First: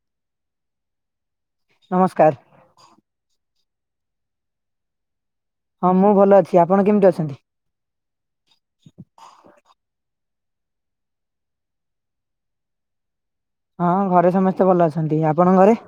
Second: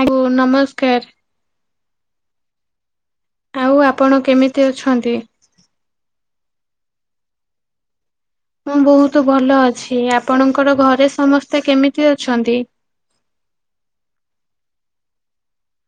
ଆଗୋ ନମସ୍କାର। ନମସ୍କାର। ଆଉ ଆପଣ କେମିତି ଅଛନ୍ତି? ହଁ ମୁଁ ଭଲ ଅଛି ଆପଣ କେମିତି ଅଛନ୍ତି? ମୁଁ ବହୁତ ଭଲ ଅଛି ଆପଣଙ୍କର ଘରେ ସମସ୍ତେ କେମିତି ଅଛନ୍ତି? ହଁ ଘରେ ସମସ୍ତେ ଭଲ ଅଛନ୍ତି ଆପଣଙ୍କ ଘରେ?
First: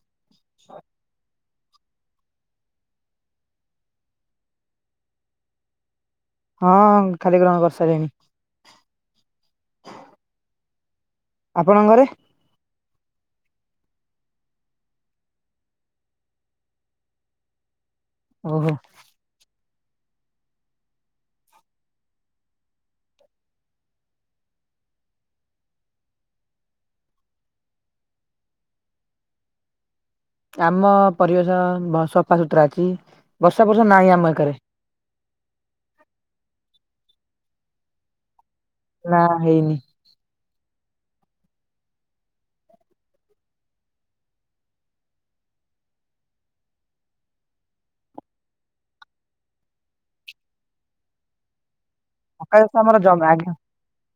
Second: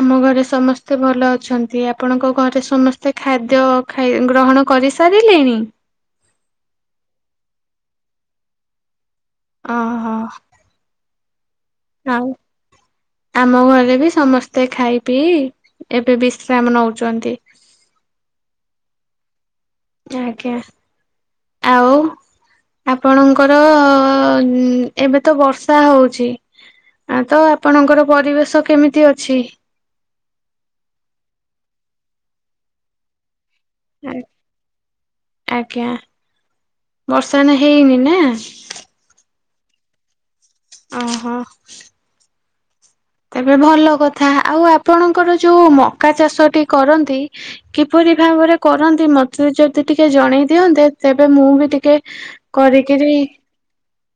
ଆମ ଘରେ ସମସ୍ତେ ଭଲ ଅଛନ୍ତି ଆପଣଙ୍କ ଘରେ ସମସ୍ତେ ଖାଦ୍ୟ ଖାଇ ଗ୍ରହଣ କରିସାରିଲେଣି। ହଁ ଖାଲି ଗ୍ରହଣ କରିସାରିଲିଣି। ଅ ହ। ଆପଣଙ୍କ ଘରେ? ନାଇଁ। ଆମ ଘରେ ବି ସମସ୍ତେ ଖାଇ ପିଇ ଏବେ ବିଶ୍ରାମ ନେଉଛନ୍ତି। ଓହୋ। ଆଜ୍ଞା ଆଉ ଆପଣଙ୍କର ଏବେ ତ ବର୍ଷା ହଉଛି। ଆ ତ ଆପଣଙ୍କର ପରିବେଶ କେମିତି ଅଛି? ଆମ ପରିବେଶ ସଫାସୁତୁରା ଅଛି ବର୍ଷା ଫର୍ଷା ନାହିଁ ଆମ ଏକାରେ। ଆଜ୍ଞା ବର୍ଷା ନେ ହେଇନି ନା। ନା ହେଇନି। ଓହୋ। ତେବେ ଭଲ କଥା ଆଉ ଆପଣଙ୍କର ଯୋଉ ମକା ଚାଷଟି କରନ୍ତି। କିପରି ଭାବରେ କରନ୍ତି ମତେ ଯଦି ଟିକେ ଜଣେଇ ଦିଅନ୍ତେ ତେବେ ମୁଁ ବି ଟିକେ ମକା ଚାଷ ଆମର ଜ କରିକିରି ଆଜ୍ଞା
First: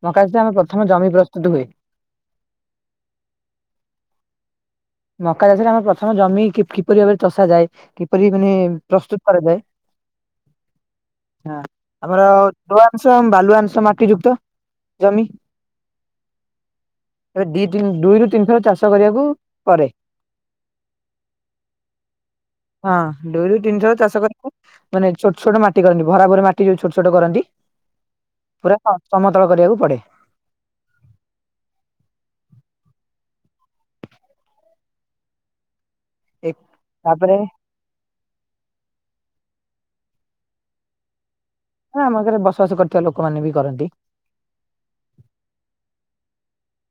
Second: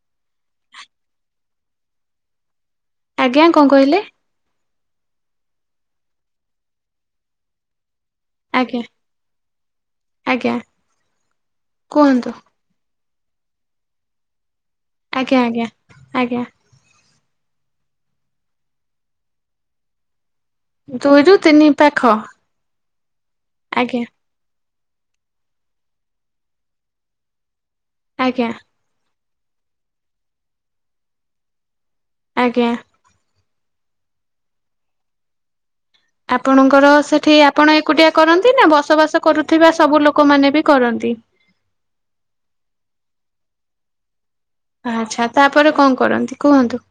ମକା ଚାଷ ଆମେ ପ୍ରଥମ ଜମି ପ୍ରସ୍ତୁତ ହୁଏ। ଆଜ୍ଞା କଣ କହିଲେ? ମକା ଚାଷରେ ଆମର ପ୍ରଥମ ଜମି କିପରି ଭାବରେ ଚଷାଯାଏ। କିପରି ମାନେ ଆଜ୍ଞା ପ୍ରସ୍ତୁତ କରାଯାଏ ଆଜ୍ଞା ଆମର କୁହନ୍ତୁ [unintelligible] ଅଂଶ ବାଲୁ ଅଂଶ ମାଟି ଯୁକ୍ତ ଜମି ଆଜ୍ଞା ଆଜ୍ଞା ଆଜ୍ଞା। ଏବେ ଦି ତିନି ଦୁଇରୁ ତିନି ଥର ଚାଷ କରିବାକୁ ପରେ। ଦୁଇରୁ ତିନି ପାଖ ହଁ ଦୁଇ ରୁ ତିନି ଥର ଆଜ୍ଞା ଚାଷ କରିବା। ମାନେ ଛୋଟ ଛଟ ମାଟି କରନ୍ତି ଭରା ଭରି ମାଟି ଯୋଉ ଛୋଟ ଛୋଟ କରନ୍ତି। ଆଜ୍ଞା। ପୁରା ସମତଳ କରିବାକୁ ପଡ଼େ। ଆଜ୍ଞା। ଏ ଆପଣଙ୍କର ସେଠି ତାପରେ ଆପଣ ଏ କୁଟିଆ କରନ୍ତି ନା ବସବାସ କରୁଥିବା ସବୁ ଲୋକମାନେ ବି କରନ୍ତି। ହଁ ଆମ ଘରେ ବସବାସ କରିଥିବା ଲୋକମାନେ ବି କରନ୍ତି। ଆଚ୍ଛା ତାପରେ କଣ କରନ୍ତି କୁହନ୍ତୁ।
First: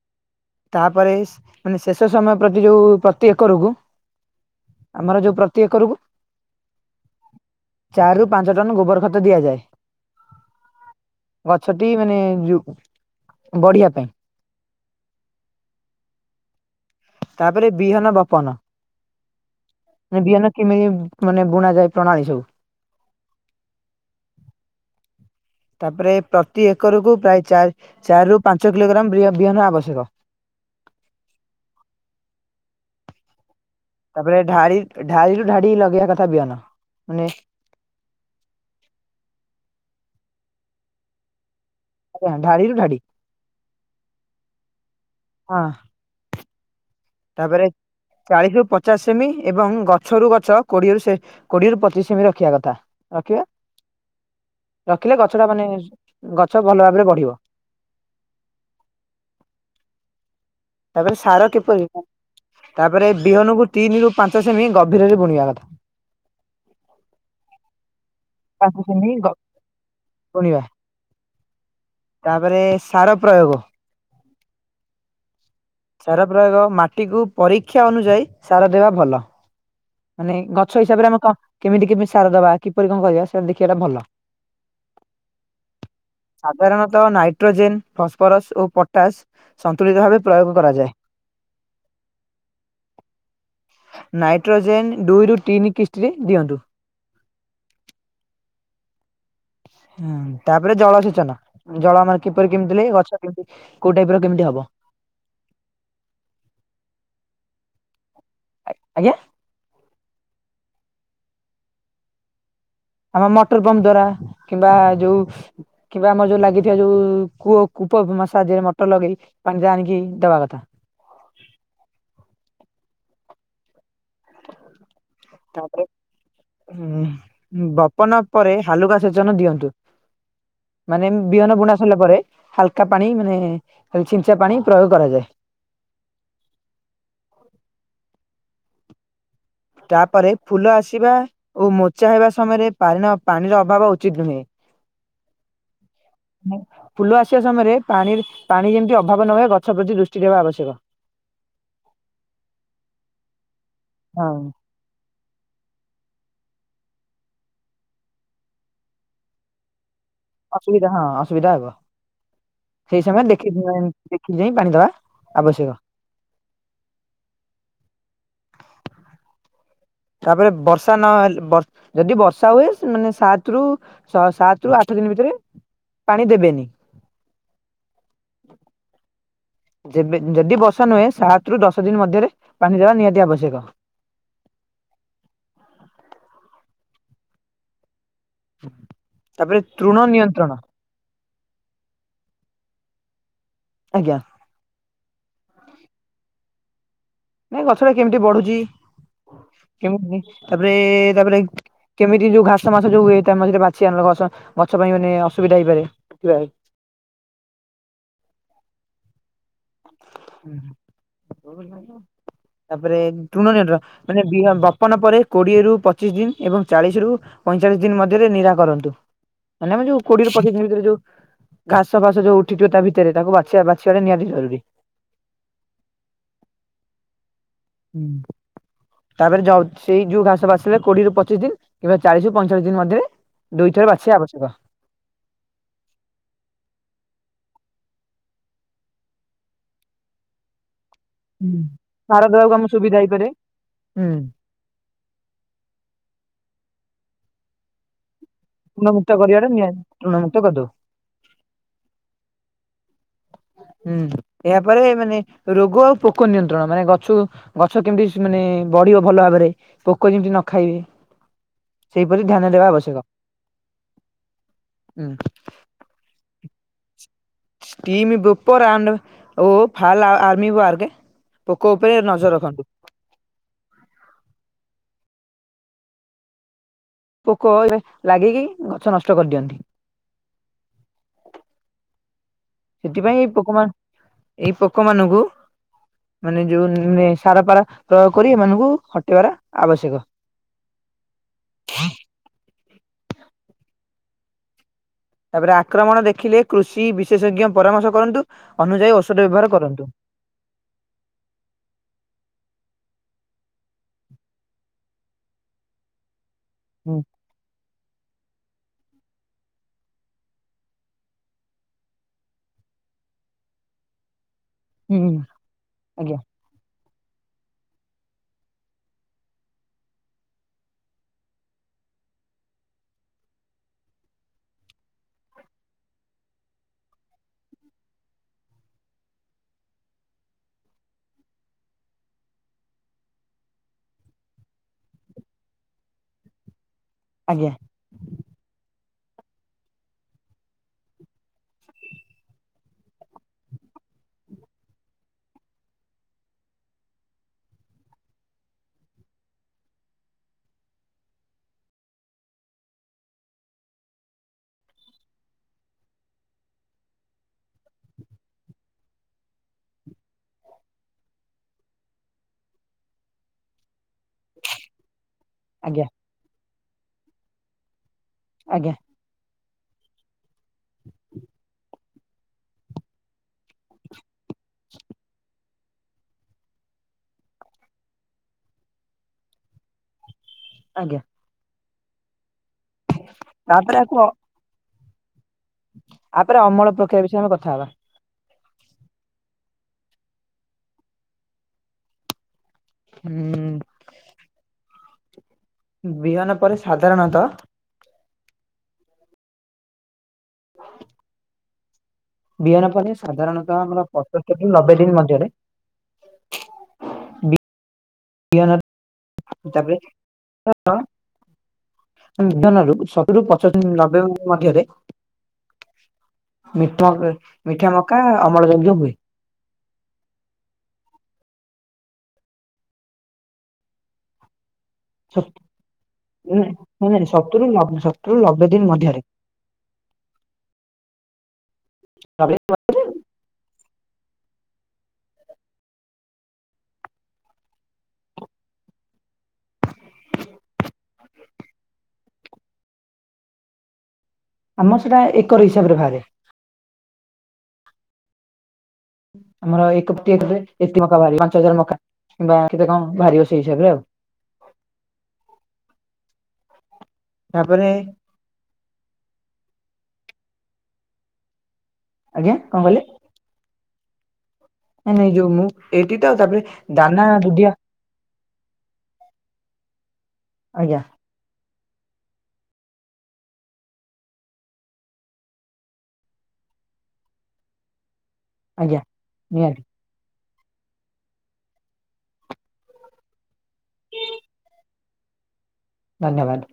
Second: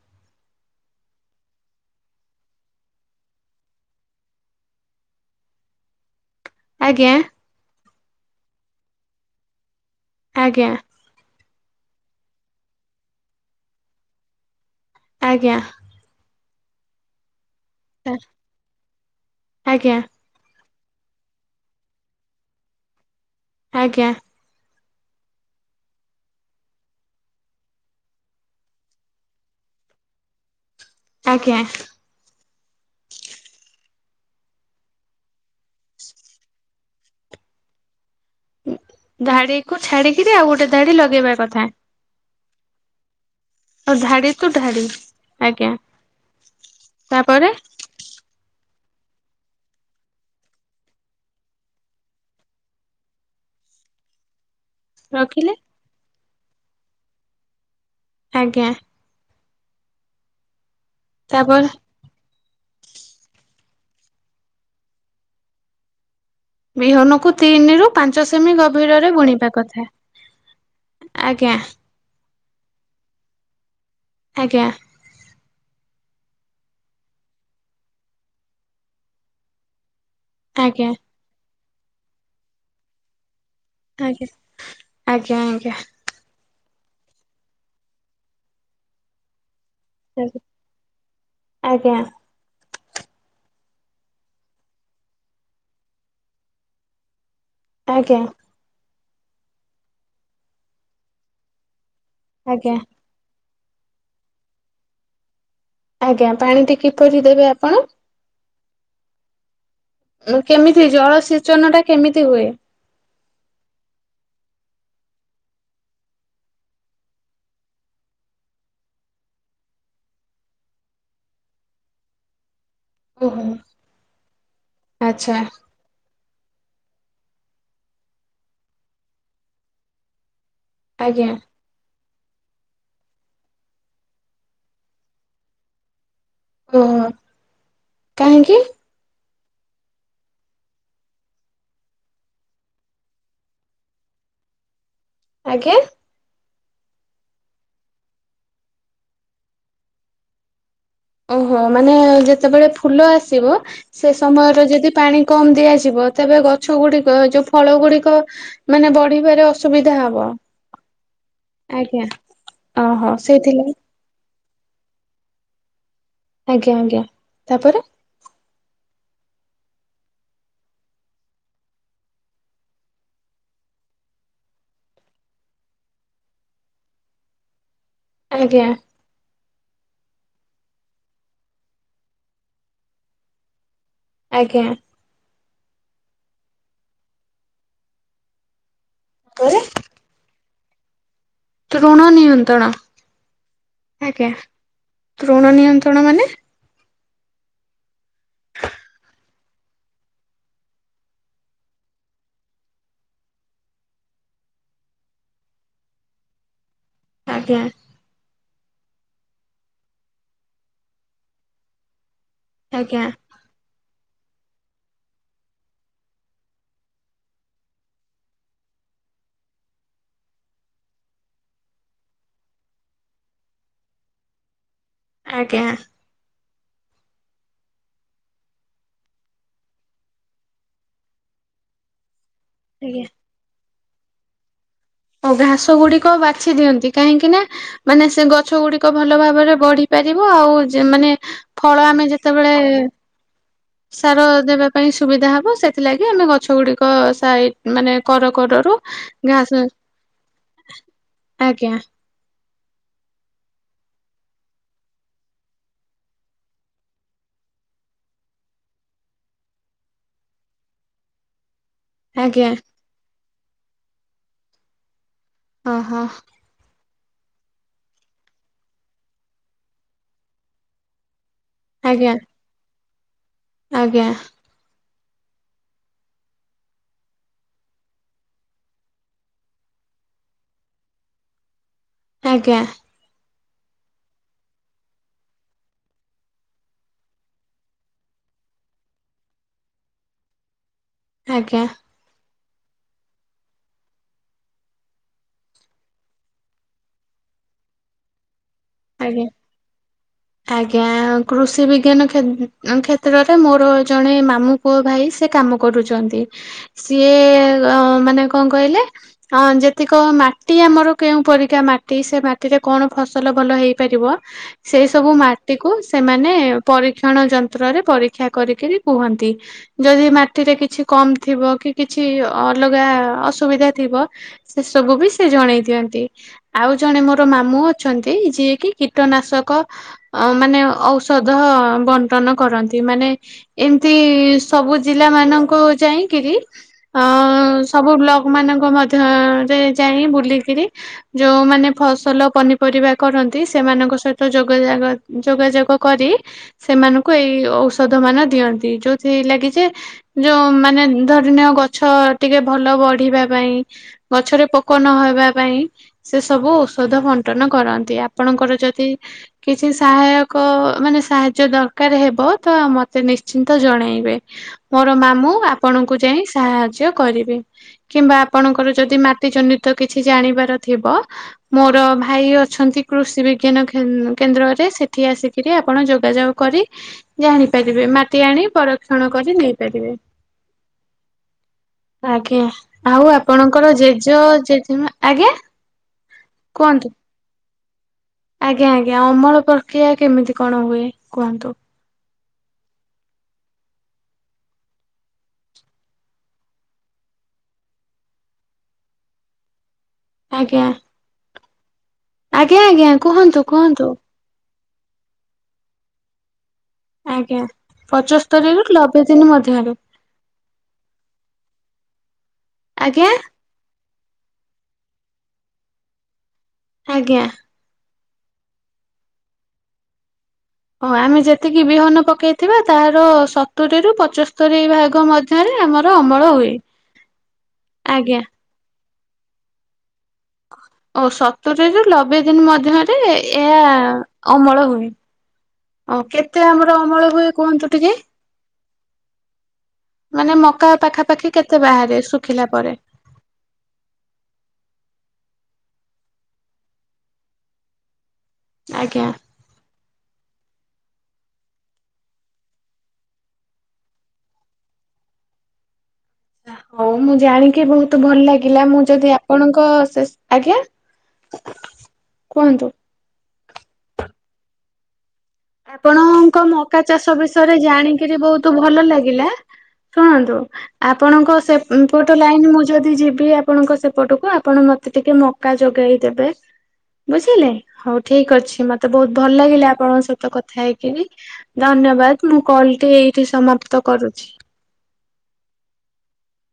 ତାପରେ ମାନେ ଶେଷ ସମୟ ପ୍ରତି ଯୋଉ ପ୍ରତି ଏକରକୁ ଆମର ଯୋଉ ପ୍ରତି ଏକରକୁ ଆଜ୍ଞା। ଚାରି ରୁ ପାଞ୍ଚ ଟନ ଗୋବର ଖତ ଦିଆଯାଏ। ଆଜ୍ଞା। ଗଛଟି ମାନେ ଯୁ ବଢିବା ପାଇଁ। ଆଜ୍ଞା। ତାପରେ ବିହନ ଆ ବପନ ଆଜ୍ଞା ବିହନ। କିମିତି ମାନେ ବୁଣା ଯାଏ ପ୍ରଣାଳୀ ସବୁ। ଆଜ୍ଞା। ତାପରେ ପ୍ରତି ଏକରକୁୁ ପ୍ରାୟ ଚାରି ରୁ ପାଞ୍ଚ କିଲୋଗ୍ରାମ ବିହନ ଆବଶ୍ୟକ। ଆଜ୍ଞା। ତାପରେ ଢାଳିକି ଢାଡି ଢାଡି ଲଗେଇବା କଥା ବିିଅନ ମାନେ ଧାଡ଼ିକୁୁ ଛାଡ଼ି କିରି ଆଉ ଗୋଟେ ଧାଡ଼ି ଲଗେଇବା କଥା। ଆଜ୍ଞା ଢାଡ଼ିରୁ ଢାଡ଼ି। ଆଉ ଧାଡ଼ି ଟୁ ଧାଡ଼ି ହଁ ଆଜ୍ଞା। ତାପରେ ଚାଳିଶ ରୁ ପଚାଶ ସେମି ଏବଂ ଗଛରୁୁ ଗଛ କୋଡ଼ିଏରୁ ସେ କୋଡ଼ିଏରୁ ପଚିଶ ସେମି ରଖିବା କଥା ରଖିବେ। ରଖିଲେ ଗଛ ଟା ମାନେ ଗଛ ଭଲ ଭାବରେ ବଢ଼ିବ। ଆଜ୍ଞା। ତାପରେ ସାର କିପରି, ତାପରେ ବିହନକୁ ତିନି ରୁ ପାଞ୍ଚ ସେମି ଗଭୀରରେ ବୁଣିବା କଥା। ବିହନକୁ ତିନି ରୁ ପାଞ୍ଚ ସେମି ପାଞ୍ଚ ସେମି ଗଭୀରରେ ଗ ବୁଣିବା କଥା। ବୁଣିବା। ଆଜ୍ଞା। ତାପରେ ସାର ପ୍ରୟୋଗ? ଆଜ୍ଞା। ସାର ପ୍ରୟୋଗ ମାଟିକୁ ପରୀକ୍ଷା ଅନୁଯାୟୀ ସାର ଦେବା ଭଲ। ମାନେ ଗଛ ଆଜ୍ଞା ହିସାବରେ ଆମେ କଁ କେମିତି କେମିତି ସାର ଦବା କିପରି କଁ କହିବା ସେ ସେ ଦେଖିବାଟା ଭଲ। ଆଜ୍ଞା ଆଜ୍ଞା ଆଜ୍ଞା ସାଧାରଣତଃ ନାଇଟ୍ରୋଜେନ୍ ଫସଫରସ ଓ ପ ଟାସ୍ ସନ୍ତୁଳିତ ଭାବେ ପ୍ରୟୋଗ କରାଯାଏ। ଆଜ୍ଞା ନାଇଟ୍ରୋଜେନ ଡୁଇରୁୁ ତିନି କିସ୍ତିରେ ଦିଅନ୍ତୁ। ଆଜ୍ଞା। ହୁଁ ତାପରେ ଜଳସେଚନ। ଜଳ ଆମର କିପରି ଆଜ୍ଞା କେମିତି ଲେ ଗଛ କେମତି କୋଉ ଟାଇପ ର କେମିତି ହବ। ଆଜ୍ଞା ପାଣିଟି କିପରି ଦେବେ ଆପଣ? ଆ ଆଜ୍ଞା। କେମିତି ଜଳସେଚନ ଟା କେମିତି ହୁଏ? ଆମ ମଟର ପମ୍ପ ଦ୍ଵାରା କିମ୍ବା ଯୋଉ କିମ୍ବା ଆମର ଯୋଉ ଲାଗିଥିବା ଯୋଉ କୂଅ କୂପ ମାସା ଦେଇ ମଟର ଲଗେଇ ପାଣି ଦେ ଆଣିଲି ଦବା କଥା। ଓହୋ। ଆଚ୍ଛା ତାପରେ ହଁ ବପନ ପରେ ହାଲୁକା ସେଚନ ଦିଅନ୍ତୁ। ମାନେ ଆଜ୍ଞା ବିହନ ବୁଣା ସରିଲା ପରେ ହାଲକା ପାଣି ମାନେ ଖାଲ୍ ଛିଞ୍ଚା ପାଣି ପ୍ରୟୋଗ କରାଯାଏ। ଓହୋ କାହିଁକି? ତାପରେ ଫୁଲ ଆସିବା ଓ ମୋଚା ହେବା ସମୟରେ ପାରିର ପାଣିର ଅଭାବ ଉଚିତ ନୁହେଁ। ଆଜ୍ଞା। ଫୁଲ ଆସିବା ସମୟରେ ପାଣିରୁ ପାଣି ଯେମିତି ଅଭାବ ନ ହୁଏ ଗଛ ପ୍ରତି ଦୃଷ୍ଟି ଦେବା ଆବଶ୍ୟକ। ଓହୋ ମାନେ ଯେତେବେଳେ ଫୁଲ ଆସିବ ସେ ହଁ। ସମୟରେ ଯଦି ପାଣି କମ୍ ଦିଆଯିବ ତେବେ ଗଛ ଗୁଡ଼ିକ ଯୋଉ ଫଳ ଗୁଡ଼ିକ ମାନେ ବଢ଼ିବାରେ ଅସୁବିଧା ହବ। ଅସୁବିଧା ହଁ ଅସୁବିଧା ହବ। ଆଜ୍ଞା ସେଇ ଓହୋ ସମୟରେ ଦେଖି ସେଇଥିଲାଗି ଦେଖି ଚାଇଁ ପାଣି ଦବା ଆବଶ୍ୟକ। ଆଜ୍ଞା ଆଜ୍ଞା, ତାପରେ? ତାପରେ ବର୍ଷା ନହଲେ ଯଦି ବର୍ଷା ହୁଏ ମାନେ ସାତ ରୁ ଶହ ସାତ ରୁ ଆଠ ଦିନ ଭିତରେ ପାଣି ଦେବେନି। ଆଜ୍ଞା। ଯେବେ ଯଦି ବର୍ଷା ନୁହେଁ ସାତ ରୁ ଦଶ ଦିନ ମଧ୍ୟରେ ପାଣି ଦେବା ନିହାତି ଆବଶ୍ୟକ। ଆଜ୍ଞା। ପରେ ତାପରେ ତୃଣ ନିୟନ୍ତ୍ରଣ ତୃଣ ନିୟନ୍ତ୍ରଣ? ଆଜ୍ଞା, ତୃଣ ନିୟନ୍ତ୍ରଣ ମାନେ? ନାଇଁ ଗଛଟା କେମିତି ବଢୁଛି? କେମିତି ତାପରେ ତାପରେ କେମିତି ଯୋଉ ଘାସ ମାସ ଯୋଉ ତା ମଝିରେ ଯୋଉ ବାଛି ଆଣିଲ ଗଛ, ଗଛ ପାଇଁ ମାନେ ଅସୁବିଧା ହେଇପାରେ। ଆଜ୍ଞା। ଉଁ ହୁଁ ଆଜ୍ଞା [unintelligible] ମାନେ ବିହନ ବପନ ପରେ କୋଡିଏ ରୁ ପଚିଶ ଦିନ ଏବଂ ଚାଳିଶ ରୁ ପଇଁଚାଳିଶ ଦିନ ମଧ୍ୟରେ ନିରା କରନ୍ତୁ। ମାନେ ଆମେ ଯୋଉ କୋଡିଏ ରୁ ପଚିଶ ଦିନ ଭିତରେ ଯୋଉ ଘାସ ଫାସ ଯୋଉ ଉଠିଥିବ ତା ଭିତରେ ତାକୁ ବାଛିବା, ବାଛିବାଟା ନିଆହାନ୍ତି ଜରୁରୀ। ଆଜ୍ଞା। ହୁଁ, ତାପରେ ଜଲ ସେଇ ଯୋଉ ଘାସ ବାଛିଲେ କୋଡିଏରୁୁ ପଚିଶ ଦିନ କିମ୍ବା ଚାଳିଶରୁ ପଇଁଚାଳିଶ ଦିନ ଆଜ୍ଞା। ମଧ୍ୟରେ ଦୁଇଥର ବାଛିବା ଆବଶ୍ୟକ। ଆଉ ଘାସ ଗୁଡିକ ବାଛି ଦିଅନ୍ତି, କାହିଁକି ନା ମାନେ ସେ ଗଛ ଗୁଡିକ ଭଲ ଭାବରେ ବଢି ପାରିବ। ଆଉ ଯେ ମାନେ ଫଳ ଆମେ ଯେତେବେଳେ ଯାଇପାରେ। ସାର ଦେବା ପାଇଁ ସୁବିଧା ହବ, ସେଥିଲାଗି ଆମେ ଗଛ ଗୁଡିକ ସାଇଟ ମାନେ କର କଡର ଋଣ ମୁକ୍ତ କରିବାରେ ନିହାତି ଋଣ ମୁୁକ୍ତ କରିଦବୁ। ଆଜ୍ଞା। ହୁଁ ଏହାପରେ ମାନେ ରୋଗ ଆଉ ପୋକ ନିୟନ୍ତ୍ରଣ। ମାନେ ଗଛକୁ ଗଛ କେମିତି ସ ମାନେ ବଢିବ ଭଲ ଭାବରେ। ପୋକ ଯେମିତି ନ ଖାଇବେ। ସେହିପରି ଧ୍ୟାନ ଆଜ୍ଞା ଦେବା ଆବଶ୍ୟକ। ହୁଁ, ଅହଃ। ଟିମ ବ୍ରୋପର ଆଣ୍ଡ ଓ ଫାଲ ଆର୍ମି ୱାର୍କ ପୋକ ଉପରେ ଆଜ୍ଞା ନଜର ରଖନ୍ତୁ। ଆଜ୍ଞା। ପୋକ ଲାଗିକି ଗଛ ନଷ୍ଟ କରିଦିଅନ୍ତି। ଆଜ୍ଞା। ସେଥିପାଇଁ ଏଇ ପୋକ ମାନ ଏଇ ପୋକମାନଙ୍କୁ ମାନେ ଯୋଉ ନେ ସାର ପାର ପ୍ରୟୋଗ କରି ଏମାନଙ୍କୁ ହଟେଇବାର ଆବଶ୍ୟକ। ଆଜ୍ଞା। ତାପରେ ଆକ୍ରମଣ ଦେଖିଲେ କୃଷି ବିଶେଷଜ୍ଞ ପରାମର୍ଶ କରନ୍ତୁ। ଅନୁଯାୟୀ ଔଷଧ ଆଜ୍ଞା। ବ୍ୟବହାର କରନ୍ତୁ। ଆଜ୍ଞା କୃଷି ବିଜ୍ଞାନ କ୍ଷେ -କ୍ଷେତ୍ରରେ ମୋର ଜଣେ ମାମୁଁ ପୁଅ, ଭାଇ ସେ କାମ କରୁଛନ୍ତି। ହୁଁ ସିଏ ମାନେ କଣ କହିଲେ? ହଁ ଯେତିକ ମାଟି, ଆମର କେଉଁ ପରିକା ମାଟି, ସେ ମାଟିରେ କଣ ଫସଲ ଭଲ ହେଇପାରିବ, ସେଇ ହୁଁ ସବୁ ହୁଁ ମାଟି କୁ ଆଜ୍ଞା ସେମାନେ ପରୀକ୍ଷଣ ଯନ୍ତ୍ରରେ ପରୀକ୍ଷା କରିକିରି କୁହନ୍ତି। ଯଦି ମାଟିରେ କିଛି କମ ଥିବ, କି କିଛି ଅଲଗା ଅସୁବିଧା ଥିବ ସେ ସବୁ ବି ସେ ଜଣେଇ ଦିଅନ୍ତି। ଆଉ ଜଣେ ମୋର ମାମୁଁ ଅଛନ୍ତି ଯିଏ କିି କୀଟନାଶକ ଅ ମାନେ ଔଷଧ ବଣ୍ଟନ କରନ୍ତି। ମାନେ ଏମତି ସବୁ ଜିଲ୍ଲା ମାନଙ୍କୁ ଯାଇଁକିରି ଅ ଆଜ୍ଞା। ସବୁ ବ୍ଲକମାନଙ୍କ ମଧ୍ୟରେ ଯାଇ ବୁଲିକିରି ଯୋଉମାନେ ଫସଲ ପନିପରିବା କରନ୍ତି ସେମାନଙ୍କ ସହିତ ଯୋଗାଯଗ ଯୋଗାଯୋଗ କରି ସେମାନଙ୍କୁ ଏଇ ଔଷଧ ମାନ ଦିଅନ୍ତି ଯେଉଁଥି ଲାଗି ଯେ ଯୋ ମାନେ ଧରିନୀୟ ଗଛ ଟିକେ ଭଲ ବଢିବା ପାଇଁ ଗଛରେ ପୋକ ନହବା ପାଇଁ ସେ ସବୁ ଔଷଧ ବଣ୍ଟନ କର ନ୍ତି ଆପଣଙ୍କର ଯଦି କିଛି ସାହାୟକ ମାନେ ସାହାଯ୍ୟ ଦରକାର ହେବ ତ ଆ ମତେ ନିଶ୍ଚିନ୍ତ ଜଣେଇବେ। ମୋର ମାମୁଁ ଆଜ୍ଞା ଆପଣଙ୍କୁ ଯାଇ ସାହାଯ୍ୟ କରିବେ କିମ୍ବା ଆପଣଙ୍କର ଆଜ୍ଞା ଯଦି ମା ଟି ଜନିତ କିଛି ଜାଣିବାର ଥିବ ମୋର ଭାଇ ଅଛନ୍ତି କୃଷି ବିଜ୍ଞାନ ଖେନ୍ କେନ୍ଦ୍ରରେ ସେଠି ଆସି କିରି ଆପଣ ଯୋଗାଯୋଗ କରି ଜାଣିପାରିବେ ମାଟି ଆଣି ପରକ୍ଷଣ କରି ନେଇପାରିବେ। ଆଜ୍ଞା। ଆଜ୍ଞା ଆଉ ଆପଣଙ୍କର ତାପରେ ଜେଜ ଜେଜେମା ଆଜ୍ଞା? ଆପରେ ଅମଳ କୁହନ୍ତୁ। ପ୍ରକ୍ରିୟା ବିଷୟରେ ଆମେ କଥା ହବା। ଆଜ୍ଞା ଆଜ୍ଞା ଅମଳ ପ୍ରକ୍ରିୟା କେମିତି କଣ ହୁଏ କୁହନ୍ତୁ? ଉଁ ବିହନ ପରେ ସାଧାରଣତଃ ଆଜ୍ଞା। ଆଜ୍ଞା ବିହନ ଆଜ୍ଞା ପାଇଁ କୁହନ୍ତୁ ସାଧାରଣତଃ କୁହନ୍ତୁ ଆମର ପଞ୍ଚସ୍ତରୁ ନବେ ଦିନ ମଧ୍ୟରେ ଆଜ୍ଞା ପଞ୍ଚସ୍ତରୀରୁ ନବେ ଦିନ ମଧ୍ୟରୁ [unintelligible] ଆଜ୍ଞା ଶତରୁୁ ଦିନ ନବେମ୍ବର ମଧ୍ୟରେ ମିଟରେ ଆଜ୍ଞା। ମିଠା ମକା ଅମଳଜନ୍ତ ହୁଏ। ଓ ଆମେ ଯେତିକି ବିହନ ପକେଇଥିବା ତାର ସତୁରି ରୁ ପଞ୍ଚସ୍ତରୀ ଭା ମଧ୍ୟରେ ଆମର ଅମଳ ହୁଏ ନାଇଁ ନାଇଁ ସତୁରୁ ଆଜ୍ଞା। [unintelligible] ଦିନ ମଧ୍ୟରେ। ଓ ସତରିରୁ ନବେ ଦିନ୍ ମଧ୍ୟରେ ଏହା ଅମଳ ହୁଏ। ଅ କେତେ ଆମର ଅମଳ ହୁଏ କୁହନ୍ତୁ ଟିକେ? ମାନେ ମକା ପାଖାପାଖି କେତେ ବାହାରେ ଶୁଖିଲା ପରେ? ଆମର ସେଟା ଏକର ହିସାବରେ ବାହାରେ। ଆଜ୍ଞା। ଆମର ଏ କେ ଏବେ ଏତେ ମକା ବାହାରିବ ପାଞ୍ଚ ହଜାର ମକା କିମ୍ବା କେତେ କଣ ବାହାରିବ ସେଇ ହିସାବରେ ଆଉ। ହଉ ମୁଁ ଜାଣିକି ତାପରେ ବହୁତ ଭଲ ଲାଗିଲା ମୁଁ ଯଦି ଆ ପଣଙ୍କ ସେଶ, ଆଜ୍ଞା? ଆଜ୍ଞା କଣ କୁହନ୍ତୁ। କହିଲେ? ନାଇଁ ନାଇଁ ଯୋ ମୁଁ ଏଇଠି ତ ତାପରେ ଆପଣଙ୍କ ମକା ଦାନା ଚାଷ ଦୁଧିଆ ବିଷୟରେ ଜାଣିକିରି ବହୁତ୍ ତ ଭଲ ଲାଗିଲା ଶୁଣନ୍ତୁ ଆଜ୍ଞା ଆ ଆପଣଙ୍କ ସେ ଉଁ ପଟ ଲାଇନ୍ ମୁଁ ଯଦି ଯିବି ଆପଣଙ୍କ ସେପଟକୁ ଆପଣ ମୋତେ ଟିକି ମ ଜା ଯୋଗେଇ ଦେବେ ବୁଝିଲେ ହଉ ଠିକ୍ ଅଛି ଆଜ୍ଞା ମତେ ବହୁତ ଭଲ ନିହାତି ଲାଗିଲା ଆପଣଙ୍କ ସଅ କଥା ହେଇକିରି ଧନ୍ୟବାଦ ମୁଁ କଲ୍ ଟି ଏଇଠି ସମାପ୍ତ କରୁଛି। ଧନ୍ୟବାଦ।